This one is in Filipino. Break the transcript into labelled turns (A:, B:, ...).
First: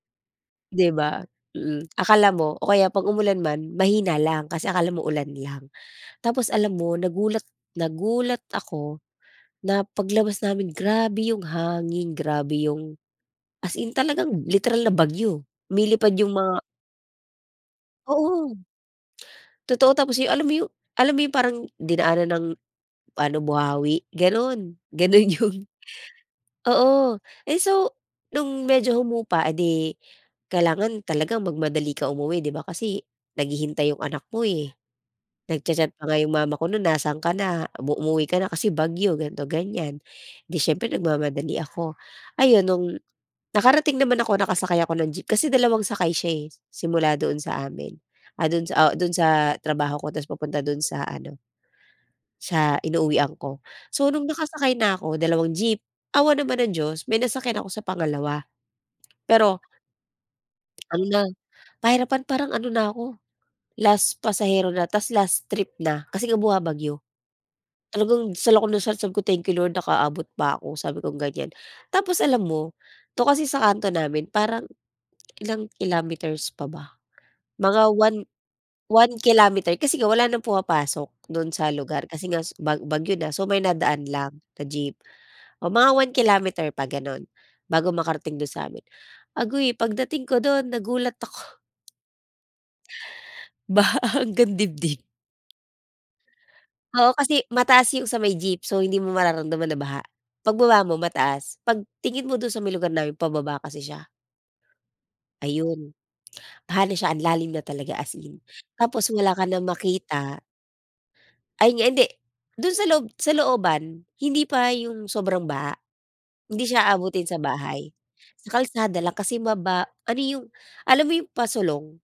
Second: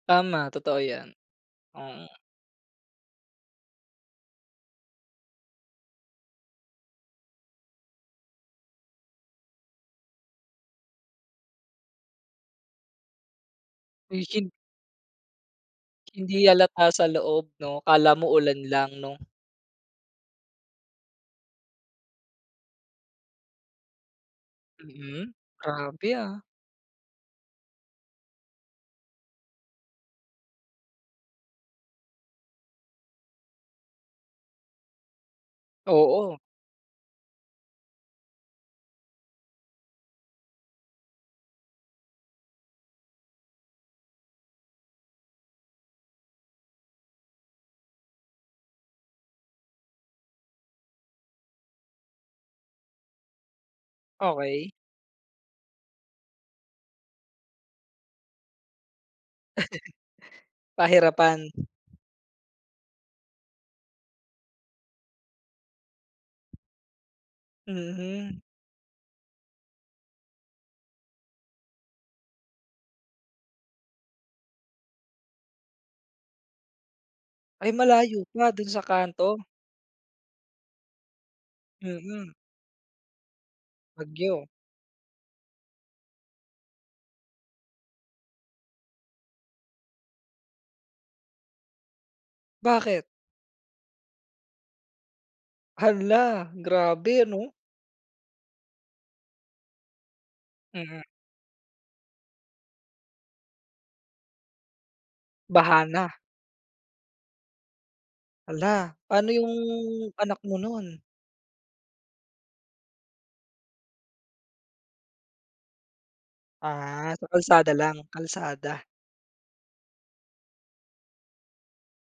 A: Tama, totoo
B: 'Di
A: 'yan.
B: ba? Mm.
A: Mm.
B: Akala mo o kaya 'pag umulan man mahina lang, kasi akala mo ulan lang. Tapos alam mo, nagulat nagulat ako na paglabas namin grabe yung hangin, grabe yung as in talagang literal na bagyo. Nilipad yung
A: Hindi
B: mga
A: halata sa loob, 'no. Akala mo
B: Oo.
A: ulan lang, 'no.
B: Totoo, tapos yung, alam mo yung alam mo yung parang dinaanan ng ano, buhawi, gano'n, gano'n
A: Mm,
B: yung
A: grabe ah.
B: Oo. Ay, so no'ng medyo humupa, eh di kailangan talaga magmadali ka umuwi, 'di ba kasi naghihintay 'yong anak mo eh. Nag-cha-chat pa nga 'yong
A: Oo.
B: mama ko no'n, "Nasaan ka na, umu umuwi ka na kasi bagyo." ganito, ganyan. 'Di siyempre nagmamadali ako. Ayun, no'ng nakarating naman ako, nakasakay ako ng jeep kasi dalawang sakay siya eh, simula doon sa amin. Ah, do'n sa o do'n sa trabaho ko, tapos papunta do'n sa ano sa inuuwian ko. So no'ng
A: Okey.
B: nakasakay na ako, dalawang jeep, awa naman ng Diyos may nasakyan ako sa pangalawa. Pero ano na,
A: Pahirapan.
B: pahirapan parang ano na ako, last pasahero na tapos last trip na kasi nga bumabagyo. Talagang
A: Mm.
B: dasal ako ng dasal, sabi ko, "Thank you Lord nakaabot pa ako." sabi kong ganyan. Tapos alam mo? 'To kasi sa kanto namin parang ilang kilometers pa ba?
A: Ay
B: Mga 1-
A: malayo pa, do'n sa
B: 1
A: kanto?
B: kilometer kasi nga wala ng pumapasok do'n sa lugar,
A: Mm.
B: kasi nga su bag bagyo na, so may na daan lang
A: Bagyo.
B: na jeep. O mga 1 kilometer pa gano'n, bago makarating do'n sa'min. Aguy, pagdating ko do'n, nagulat ako.
A: Bakit?
B: Baha hanggang dibdib.
A: Hala!
B: Oo,
A: Grabe
B: kasi
A: ano.
B: mataas yung sa may jeep. So, hindi mo mararamdaman na baha. Pagbaba mo
A: Mm.
B: mataas, 'pag tingin mo do'n sa may lugar namin, pababa kasi siya.
A: Baha
B: Ayun.
A: na.
B: Baha na siya, ang lalim na talaga as in.
A: Hala!
B: Tapos
A: Pa'no
B: wala ka
A: yung,
B: nang
A: anak
B: makita.
A: mo no'n?
B: Ayun nga hindi, do'n sa loob sa looban, hindi pa yung sobrang baha. Hindi siya
A: Ah, sa
B: aabutin sa
A: kalsada
B: bahay.
A: lang?
B: Sa
A: Kalsada.
B: kalsada lang kasi maba ano yung, alam mo yung pasulong?